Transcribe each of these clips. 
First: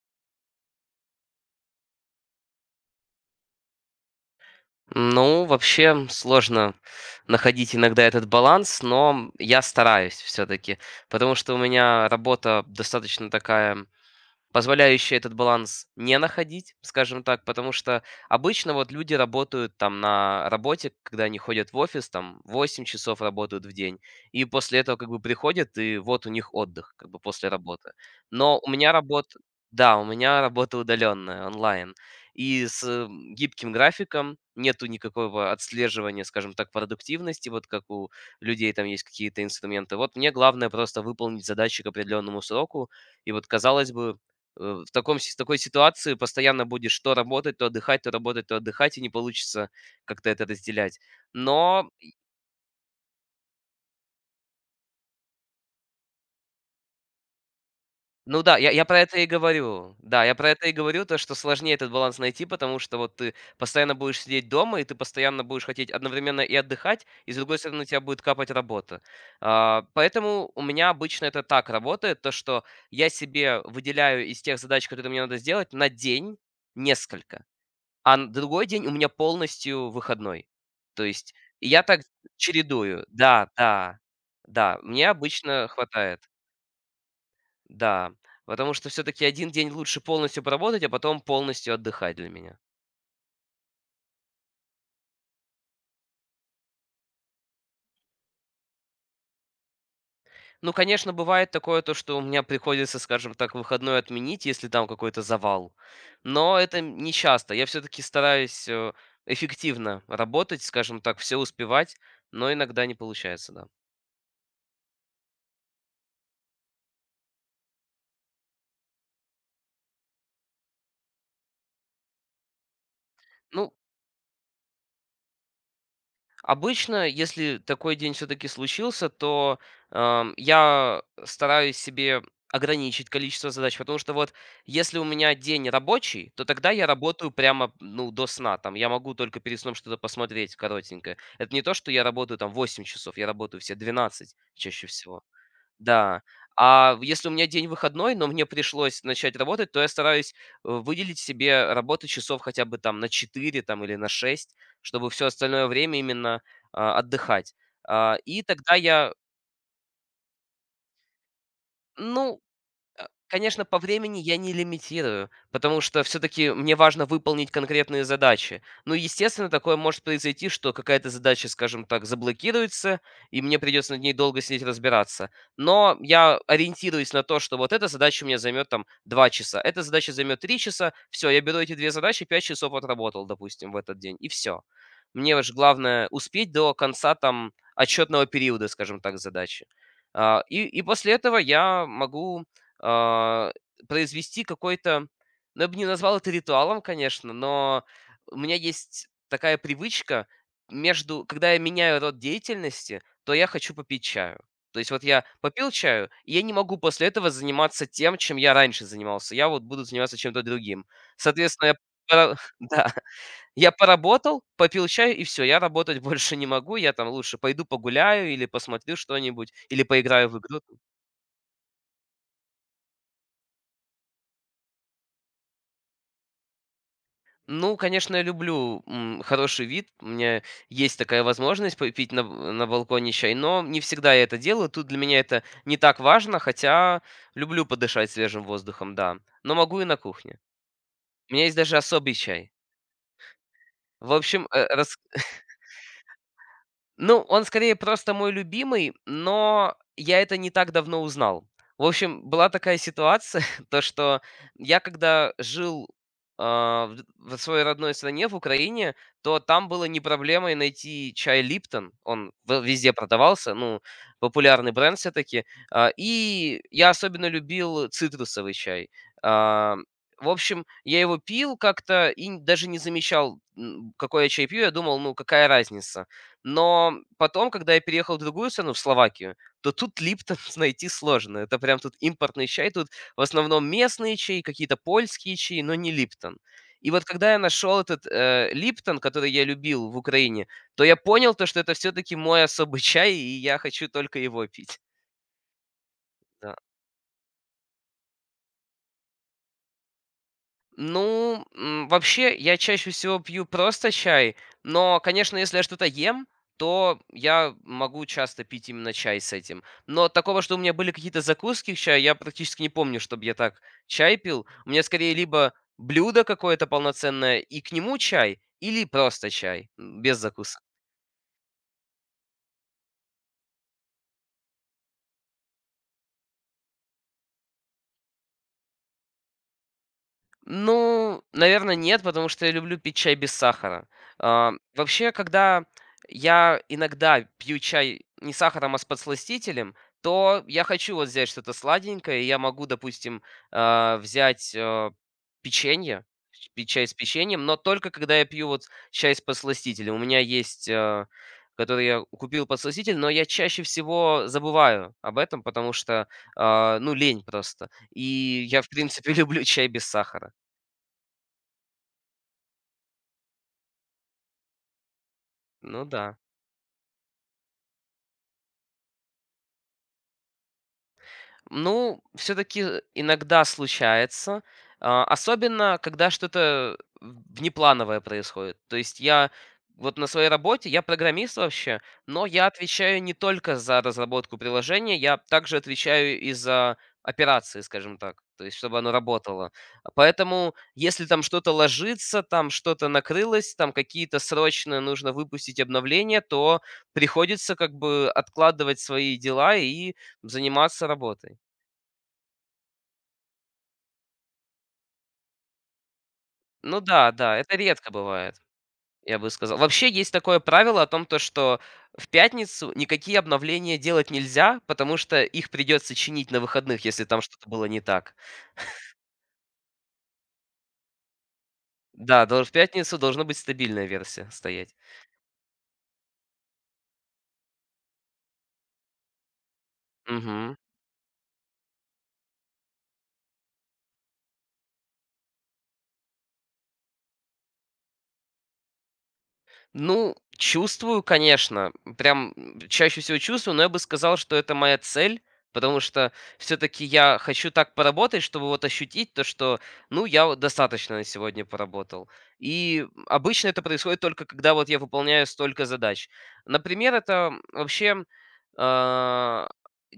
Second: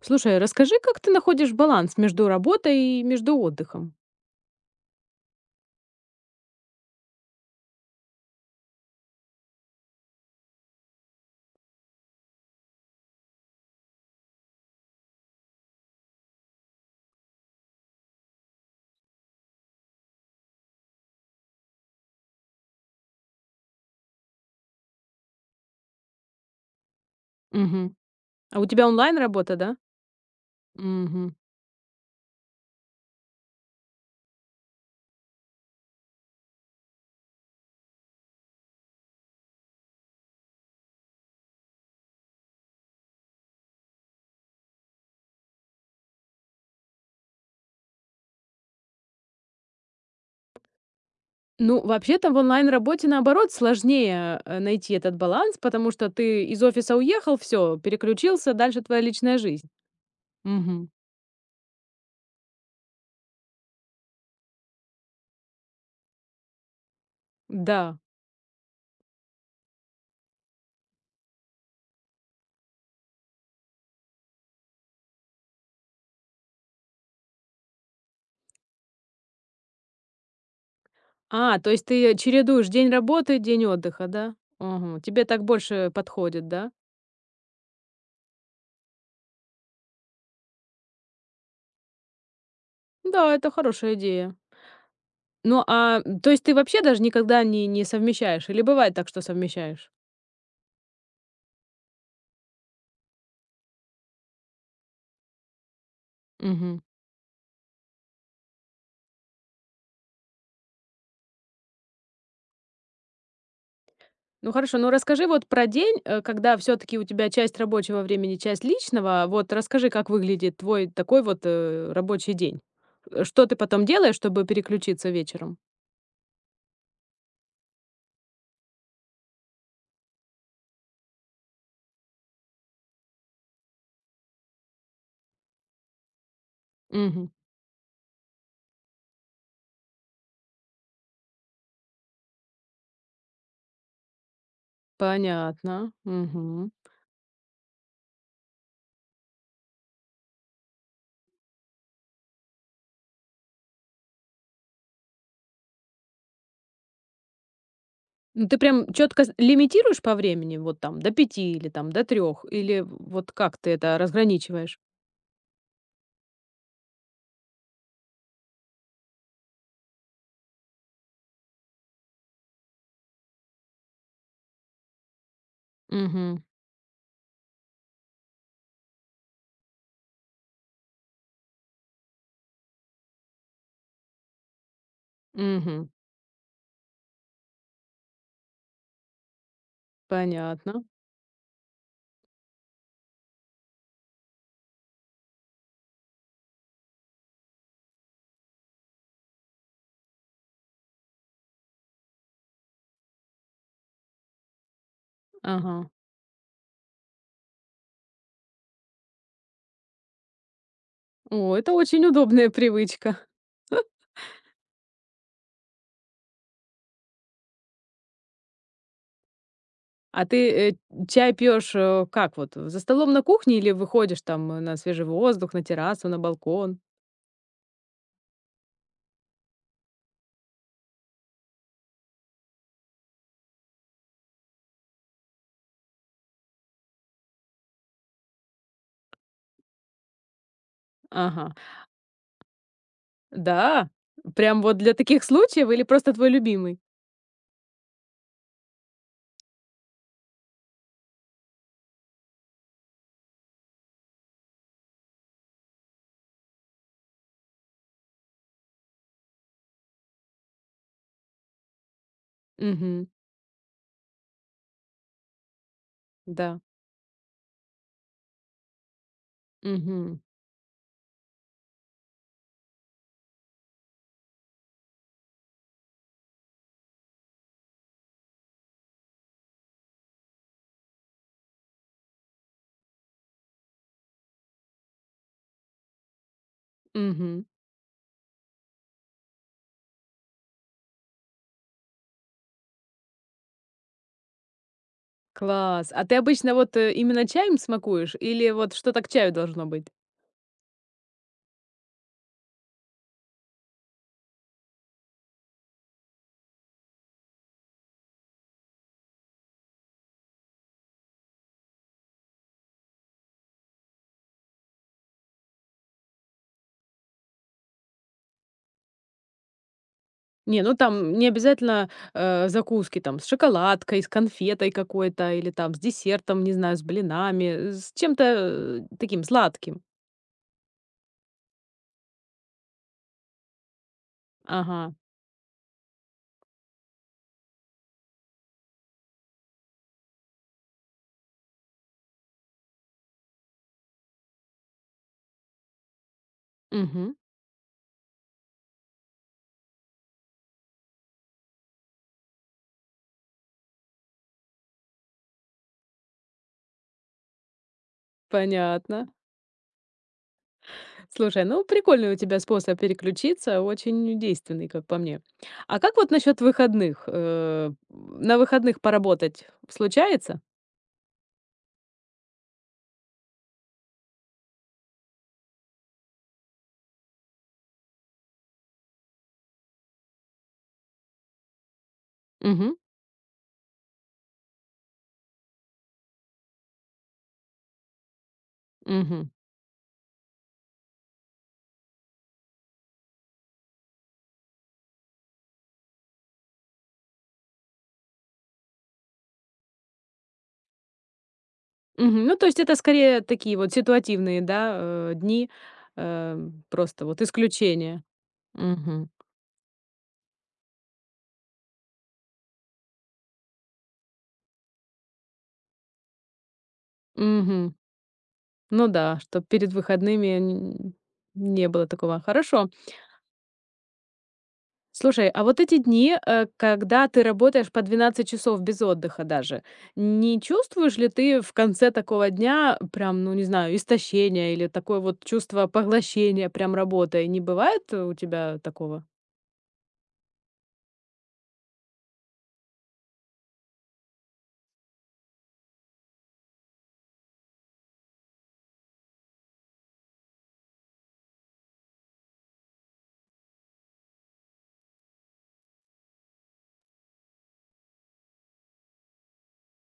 Слушай, расскажи, как ты находишь баланс между работой и между отдыхом? Ну, вообще сложно находить иногда этот баланс, но я стараюсь все-таки, потому что у меня работа достаточно такая позволяющая этот баланс не находить, скажем так, потому что обычно вот люди работают там на работе, когда они ходят в офис, там 8 часов работают в день, и после этого как бы приходят, и вот у них отдых как бы после работы. Мгм. Но А у у тебя меня работа, онлайн-работа, да? да, у меня работа Мгм. удаленная, онлайн, и с гибким графиком нету никакого отслеживания, скажем так, продуктивности, вот как у людей там есть какие-то инструменты. Вот мне главное просто выполнить задачи к определенному сроку, и вот казалось бы, с такой ситуации постоянно будешь то работать, то отдыхать, то работать, то отдыхать, и не получится как-то это разделять. Ну, Но, вообще-то в онлайн-работе, наоборот, сложнее найти этот баланс, потому что ты из офиса уехал, все, ну переключился, да, я, дальше я про твоя это и личная жизнь. говорю. Да, я про это и Мгм. говорю, то, что сложнее этот баланс найти, потому что вот ты постоянно будешь сидеть дома, и ты постоянно будешь хотеть одновременно и отдыхать, и с другой стороны у Да. тебя будет капать работа. Поэтому у меня обычно это так работает, то, что я себе выделяю из тех задач, которые мне надо сделать, на день несколько. А н другой день у меня полностью выходной. То есть А, то я есть так ты чередуешь день чередую. работы, Да, день да, отдыха, да? да, Ага. мне Тебе так обычно больше хватает. подходит, да? Да, потому что все таки один день лучше полностью поработать, а потом полностью отдыхать для меня. Да, это хорошая идея. Ну, а то есть ты вообще даже никогда не совмещаешь? Или бывает так, что совмещаешь? Ну, конечно, бывает такое, то что у меня приходится, скажем так, выходной отменить, если там какой-то завал, но это Мгм. не часто. Я все таки стараюсь, эффективно работать, скажем так, все успевать, но иногда не получается, да. Ну хорошо, ну расскажи вот про день, когда все таки у тебя часть рабочего времени, часть личного. Вот расскажи, как выглядит твой такой вот, рабочий день. Что ты Ну, потом делаешь, чтобы переключиться вечером? обычно, если такой день все-таки случился, то я стараюсь себе ограничить количество задач, потому что вот если у меня день рабочий, то тогда я работаю Мгм. прямо ну, до сна, там я могу только перед сном что-то посмотреть коротенькое. Это не то, что я работаю там 8 часов, я работаю все 12 чаще всего. Понятно. Да. Мгм. А в если у меня день выходной, но мне пришлось начать работать, то я стараюсь, выделить себе работы часов хотя бы там на 4 там или на 6, чтобы все остальное время именно, отдыхать. А, и Ну ты тогда прям я четко лимитируешь по времени, вот там до пяти или там до Ну, трех, или вот как конечно, ты по это времени я не разграничиваешь? лимитирую, потому что все таки мне важно выполнить конкретные задачи. Ну, естественно, такое может произойти, что какая-то задача, скажем так, заблокируется, и мне придется над ней долго сидеть разбираться. Но я Мгм. ориентируюсь на то, что вот эта задача у меня займет там 2 часа, эта задача займет 3 часа. Все, я беру эти 2 задачи, 5 часов отработал, допустим, в этот день, и все. Мне же Мгм. главное успеть до конца там отчетного периода, скажем так, задачи. И Понятно. после этого я могу а, произвести какой-то, ну, я бы не назвал это ритуалом, конечно, но у меня есть такая привычка когда я меняю род деятельности, то я хочу попить чаю. То есть вот я попил Ага. чаю, и я не могу после этого заниматься тем, чем я раньше занимался. Я вот буду заниматься чем-то другим. О, Соответственно, это очень удобная да, привычка. я поработал, попил чаю, и все, я работать больше не могу. Я там лучше пойду погуляю или посмотрю что-нибудь, или А поиграю в ты, игру. Чай пьешь, как вот, за столом на кухне или выходишь там, на свежий воздух, на террасу, на балкон? Ну, конечно, я люблю, хороший вид. У меня есть такая возможность попить на балконе чай, но не всегда я это делаю. Тут для меня это не так важно, хотя люблю подышать свежим воздухом, да. Но могу и на кухне. У меня Ага. есть даже особый чай. Да? В общем, Прям э, вот для таких случаев или просто твой любимый? Ну, он скорее просто мой любимый, но я это не так давно узнал. В общем, была такая ситуация, то что я когда жил в своей родной стране, в Украине, то там было не проблемой найти чай Липтон. Он везде Мгм. продавался, ну, популярный бренд все-таки. Да. И я особенно любил цитрусовый чай. А, Мгм. в общем, я его пил как-то и даже не замечал, какой я чай пью. Я думал, ну, какая разница. Но потом, когда я переехал в другую страну, в Словакию, то тут Липтон найти сложно. Это прям тут импортный чай, тут в основном местные чаи, какие-то польские чаи, но не Липтон. И вот когда я Мгм. нашел этот Липтон, который я любил в Украине, то я понял то, что это все-таки мой особый чай, и я хочу только его пить. Класс. А ты Да. обычно вот, именно чаем смакуешь или вот что-то к чаю должно быть? Ну, вообще, я чаще всего пью просто чай, но, конечно, если я что-то ем, то я могу часто пить именно чай с этим. Но такого, что у меня были какие-то закуски к чаю, я практически не помню, чтобы я так чай пил. У меня скорее либо блюдо какое-то полноценное и к нему чай, или просто чай без закусок. Не, ну там не обязательно, закуски там с шоколадкой, с конфетой какой-то или там с десертом, не знаю, с блинами, с чем-то, таким сладким. Ну, наверное, нет, потому что я люблю пить чай без сахара. Ага. Вообще, когда я иногда пью чай не с сахаром, а с подсластителем, то я хочу вот взять что-то сладенькое, и я могу, допустим, взять печенье, пить чай с Мгм. печеньем, но только когда я пью вот чай с подсластителем. У меня есть, который я купил подсластитель, но я чаще всего забываю об этом, потому что, ну, лень просто. И я, в Понятно. принципе, люблю чай без сахара. Слушай, ну прикольный у тебя способ переключиться, очень действенный, как по мне. А Ну как вот да. насчет выходных? На выходных поработать случается? Ну, все-таки иногда случается, особенно когда что-то внеплановое происходит. То есть я вот на своей работе, я программист вообще, но я Мгм, отвечаю не только за разработку приложения, я также отвечаю и за операции, скажем так, то есть чтобы оно мгм, работало. Поэтому если там что-то ложится, там что-то накрылось, там какие-то срочно нужно выпустить обновления, то приходится как бы откладывать свои дела и заниматься работой. мгм. Ну, то есть это скорее такие вот ситуативные, да, дни, э, Ну просто да, вот да, это редко исключения. бывает, Мгм, я бы сказал. Вообще есть такое правило о том, то, что в пятницу никакие обновления делать нельзя, потому что их придется чинить на выходных, если там что-то было мгм. не так. Ну да, чтобы перед выходными не было такого. Да, долж в Хорошо. пятницу должна быть стабильная версия стоять. Слушай, а вот эти дни, когда ты работаешь по 12 часов без отдыха даже, не Мгм. чувствуешь ли ты в конце такого дня прям, ну, не знаю, истощения или такое вот чувство поглощения прям работой? Не бывает у тебя такого? Ну, чувствую, конечно, прям, чаще всего чувствую, но я бы сказал, что это моя цель, потому что все-таки я хочу так поработать, чтобы вот ощутить то, что, ну, я вот достаточно на сегодня поработал. И обычно это происходит только когда вот я выполняю столько задач. Например, это вообще, а,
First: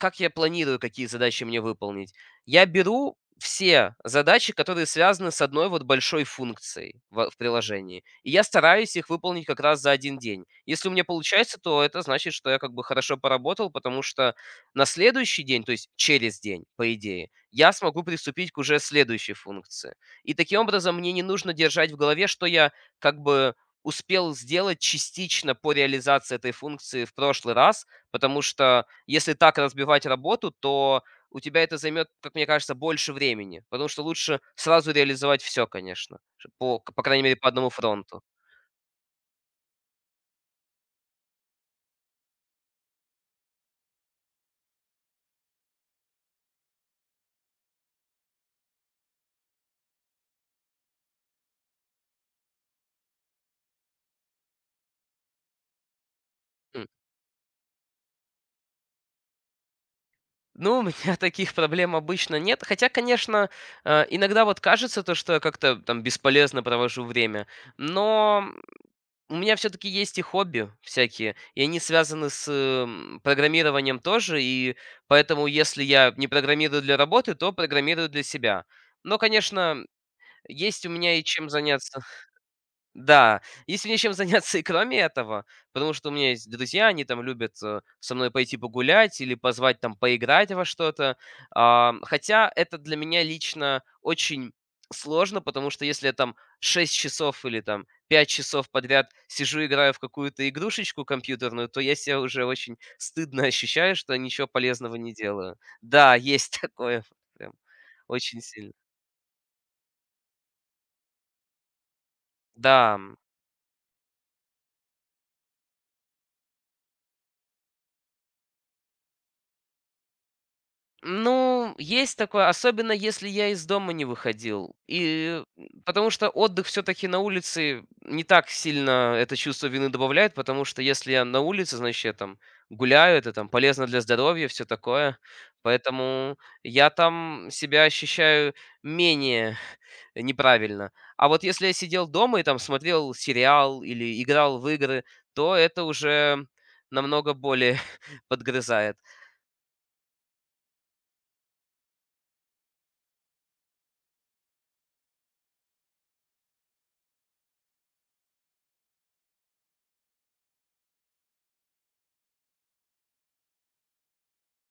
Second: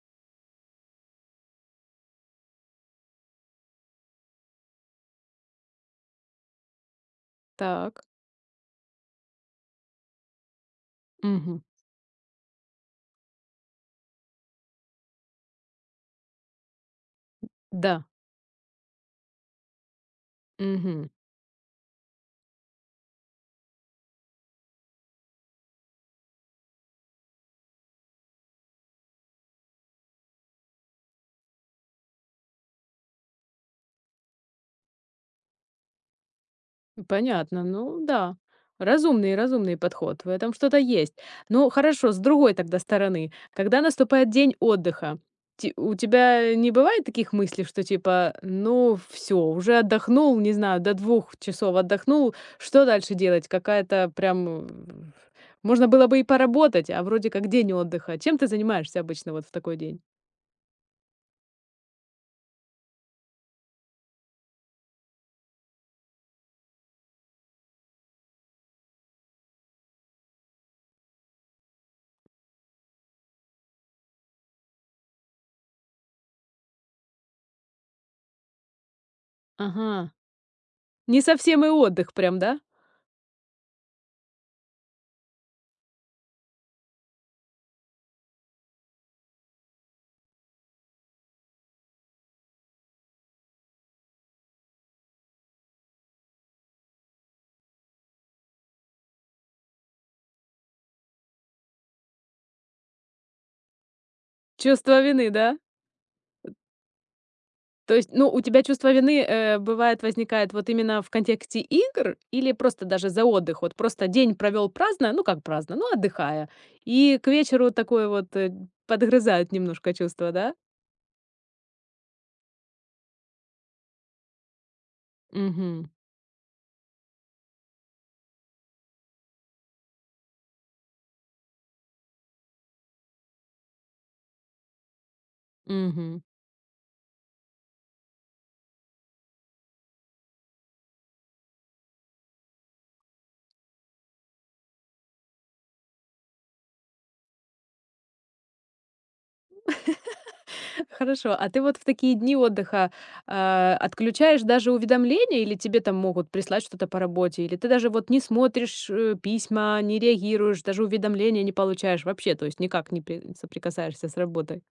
как я планирую, какие задачи мне выполнить. Я беру все задачи, которые связаны с одной вот большой функцией в Так. приложении. И я стараюсь их выполнить как раз за один день. Если у меня получается, Мгм. то это значит, что я как бы хорошо поработал, потому что на следующий день, то есть через день, по идее, я смогу Да. приступить к уже следующей функции. И таким образом Мгм. мне не нужно держать в голове, что я как бы успел сделать частично по реализации этой функции в прошлый раз, потому что если так разбивать работу, то у тебя это займет, как мне кажется, больше времени, потому что лучше сразу реализовать все, конечно, ш по крайней мере, по Понятно. одному Ну фронту. да, разумный подход. В этом что-то есть. Ну хорошо, с другой тогда стороны, когда наступает день отдыха, те у тебя не бывает таких мыслей, что типа: «Ну все, уже отдохнул, не знаю, до 2 часов отдохнул, что дальше делать?» Какая-то прям, можно было бы и М. поработать, а вроде как день отдыха. Чем ты занимаешься обычно вот в такой день? Ну, у меня таких проблем обычно нет, хотя, конечно, иногда вот кажется то, что я как-то там бесполезно провожу время, но у меня все таки есть и хобби всякие, и они связаны с программированием тоже, и поэтому, если я не программирую для работы, то программирую для себя. Но, конечно, Ага, есть у меня не и чем совсем и заняться. отдых прям, да? Да, если мне чем заняться и кроме этого, потому что у меня есть друзья, они там любят со мной пойти погулять или позвать там поиграть во что-то. Хотя это для меня лично очень сложно, потому что если я там 6 часов или там 5 часов подряд сижу, играю в какую-то игрушечку компьютерную, то я себя уже очень стыдно ощущаю, что ничего полезного Чувство не вины, да? делаю. Да, есть такое вот прям То есть, ну, очень у тебя сильно. чувство вины, бывает, возникает вот именно в контексте игр или просто Да. даже за отдых? Вот просто день провел праздно, ну, как праздно, ну, отдыхая, и к вечеру такое вот, подгрызает немножко чувство, да? Ну, есть такое, особенно если я из дома не выходил. И Мгм. потому что отдых все-таки на улице не так сильно это чувство вины добавляет, потому что если я на улице, значит, я там гуляю, это там полезно для здоровья, все такое. Мгм. Поэтому я там себя ощущаю менее неправильно. А вот если я сидел дома и там смотрел сериал или играл в игры, то это уже намного более подгрызает. Хорошо, а ты вот в такие дни отдыха, отключаешь даже уведомления, или тебе там могут прислать что-то по работе, или ты даже вот не смотришь, письма, не реагируешь, даже уведомления не получаешь вообще, то есть никак не при соприкасаешься с работой?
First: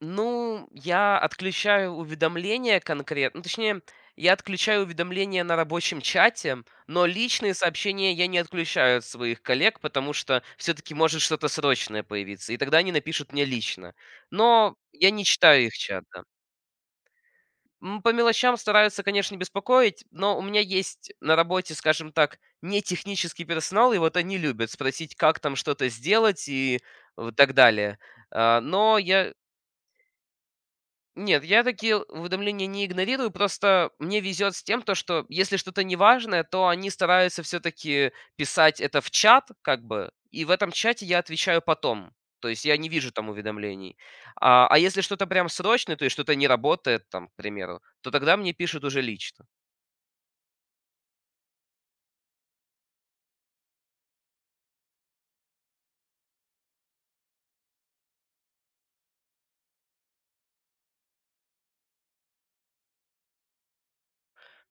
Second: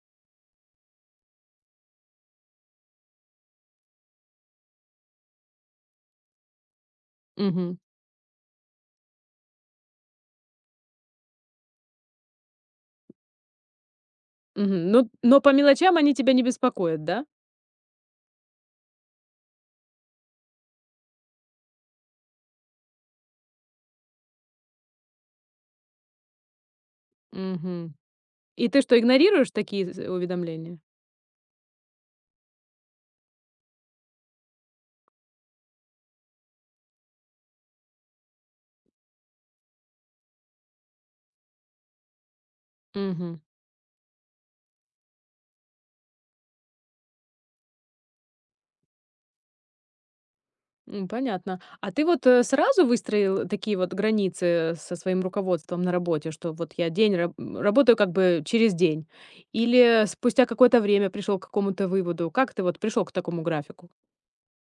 Ну, я отключаю уведомления конкретно. Ну, точнее, я отключаю уведомления на рабочем чате, но личные Мгм. сообщения я не отключаю от своих коллег, потому что все-таки может что-то срочное появиться, и тогда они напишут мне лично. Но Мгм. я Ну, не но по читаю их мелочам чат, они да. тебя не беспокоят, да? По мелочам стараются, конечно, не беспокоить, но у меня есть на работе, скажем так, не технический персонал, и вот они любят спросить, как там что-то сделать и так Мгм. далее. А, И ты Но что, я игнорируешь такие з уведомления? Нет, я такие уведомления не игнорирую, просто мне везет с тем, то, что если что-то неважное, то они стараются все-таки писать это в чат, как бы, и в этом чате я отвечаю потом. То есть я не вижу там Мгм. уведомлений. А если что-то прям срочное, то есть что-то не работает, там, к примеру, то тогда мне пишут уже лично. М, понятно. А ты вот, сразу выстроил такие вот границы со своим руководством на работе, что вот я день работаю как бы через день? Или спустя какое-то время пришел к какому-то выводу? Как ты вот пришел к такому графику?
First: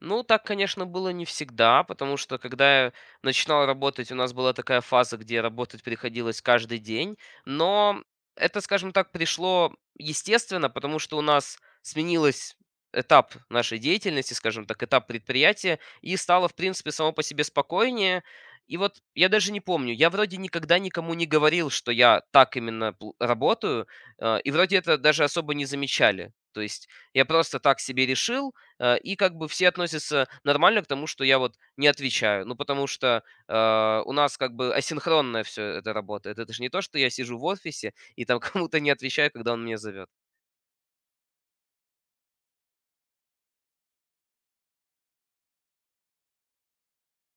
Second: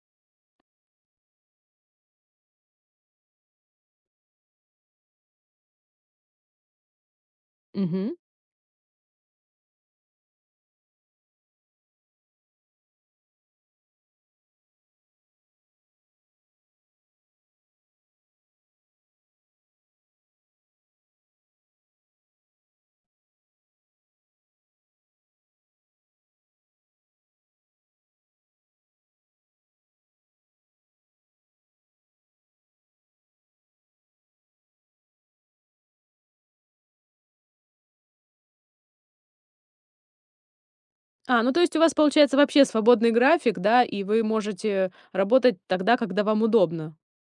Ну, так, конечно, было не всегда, потому что когда я начинал работать, у нас была такая фаза, где работать приходилось каждый день. Но Мгм. это, скажем так, пришло естественно, потому что у нас сменилось этап нашей деятельности, скажем так, этап предприятия, и стало, в принципе, само по себе спокойнее. И вот я даже не помню, я вроде никогда никому не говорил, что я так именно работаю, и вроде это даже особо не замечали. То есть я просто так себе решил, и как бы все относятся нормально к тому, что я вот не отвечаю. Ну, потому что, у нас как бы асинхронно все это работает. Это же не то, что я сижу в офисе и там кому-то не отвечаю, когда он меня зовет. А, ну то есть у вас получается вообще свободный график, да, и вы можете работать тогда, когда вам удобно.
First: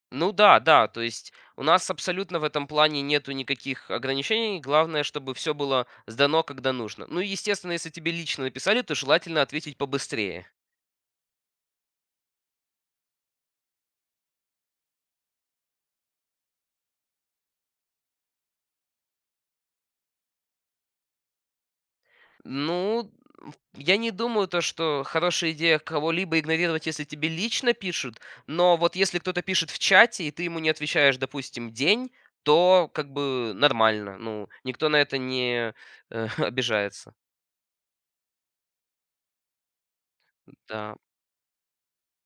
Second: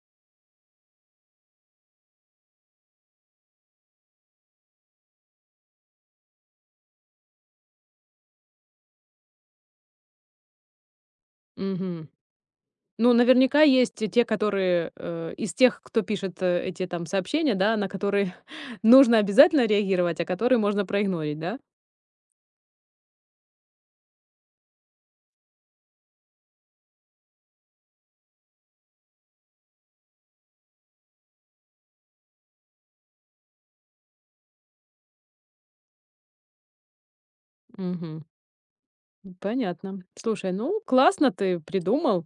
Ну да, да, то есть у нас абсолютно в этом плане нету никаких ограничений. Главное, чтобы все было сдано, когда нужно. Ну и, естественно, если тебе лично написали, то желательно ответить побыстрее. Мгм. Ну, наверняка есть и те, которые, из тех, кто пишет, эти там сообщения, да, на которые нужно обязательно реагировать, а которые можно проигнорить, да? Ну, я не думаю, то, что хорошая идея кого-либо игнорировать, если тебе лично пишут, но вот если кто-то пишет в чате, и ты ему не отвечаешь, допустим, день, то как бы нормально. Ну, никто на это не обижается. Мгм. Понятно. Слушай, ну Да. классно ты придумал,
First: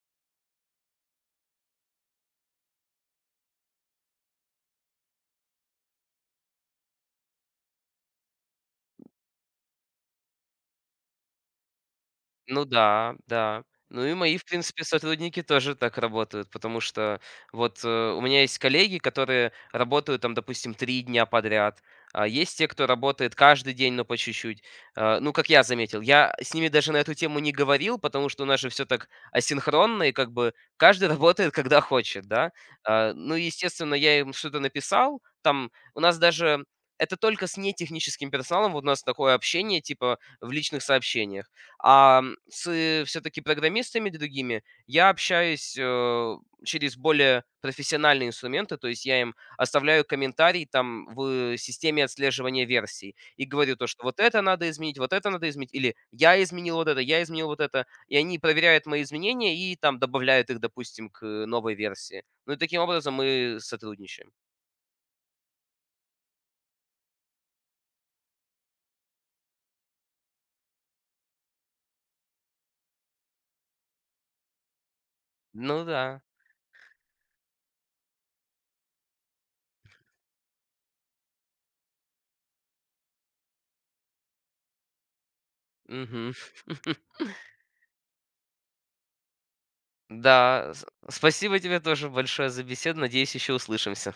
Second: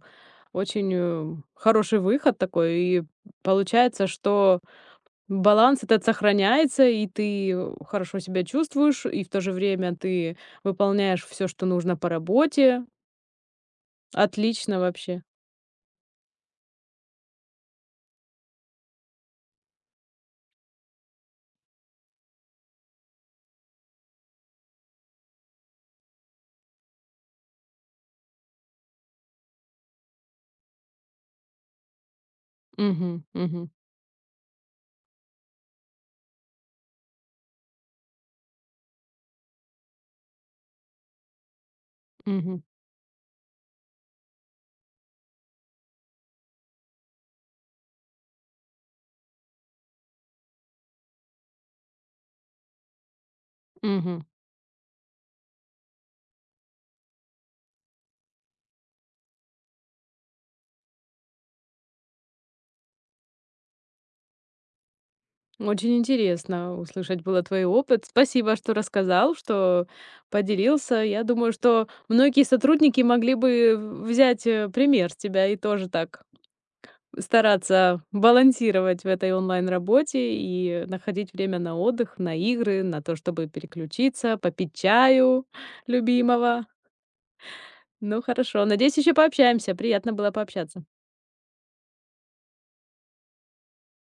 очень, хороший выход такой. И получается, что баланс этот сохраняется, и ты, хорошо себя чувствуешь, и в то же время ты выполняешь все, что нужно по Ну работе. да, да. Ну и мои, в Отлично принципе, вообще. сотрудники тоже так работают, потому что вот у меня есть коллеги, которые работают там, допустим, 3 дня подряд, а есть те, кто работает каждый день, но по чуть-чуть. Ну, как я заметил, я с ними даже на эту тему не говорил, потому что у нас же все так асинхронно, и как бы каждый работает, когда хочет, да. Мгм, Ну, мгм, естественно, я им что-то написал, там у нас даже... Это только с нетехническим персоналом, вот у нас такое общение, типа, в личных сообщениях. Мгм, С все-таки программистами другими я общаюсь, через более профессиональные инструменты, то есть я им оставляю комментарий там в системе отслеживания версий и говорю то, что вот мгм. это надо изменить, вот это надо изменить, или я изменил вот это, я изменил вот это, и они проверяют мои изменения и там добавляют их, допустим, к новой версии. Ну и таким образом мы сотрудничаем. Очень интересно услышать было твой опыт. Спасибо, что рассказал, что поделился. Я думаю, что многие сотрудники могли бы взять, пример с тебя и Ну тоже да. так стараться балансировать в этой онлайн-работе и находить время на отдых, на игры, на то, чтобы переключиться, попить чаю Мгм. любимого. Ну, хорошо. Надеюсь, еще пообщаемся. Приятно было Да, пообщаться. Спасибо тебе тоже большое за беседу. Надеюсь, еще услышимся.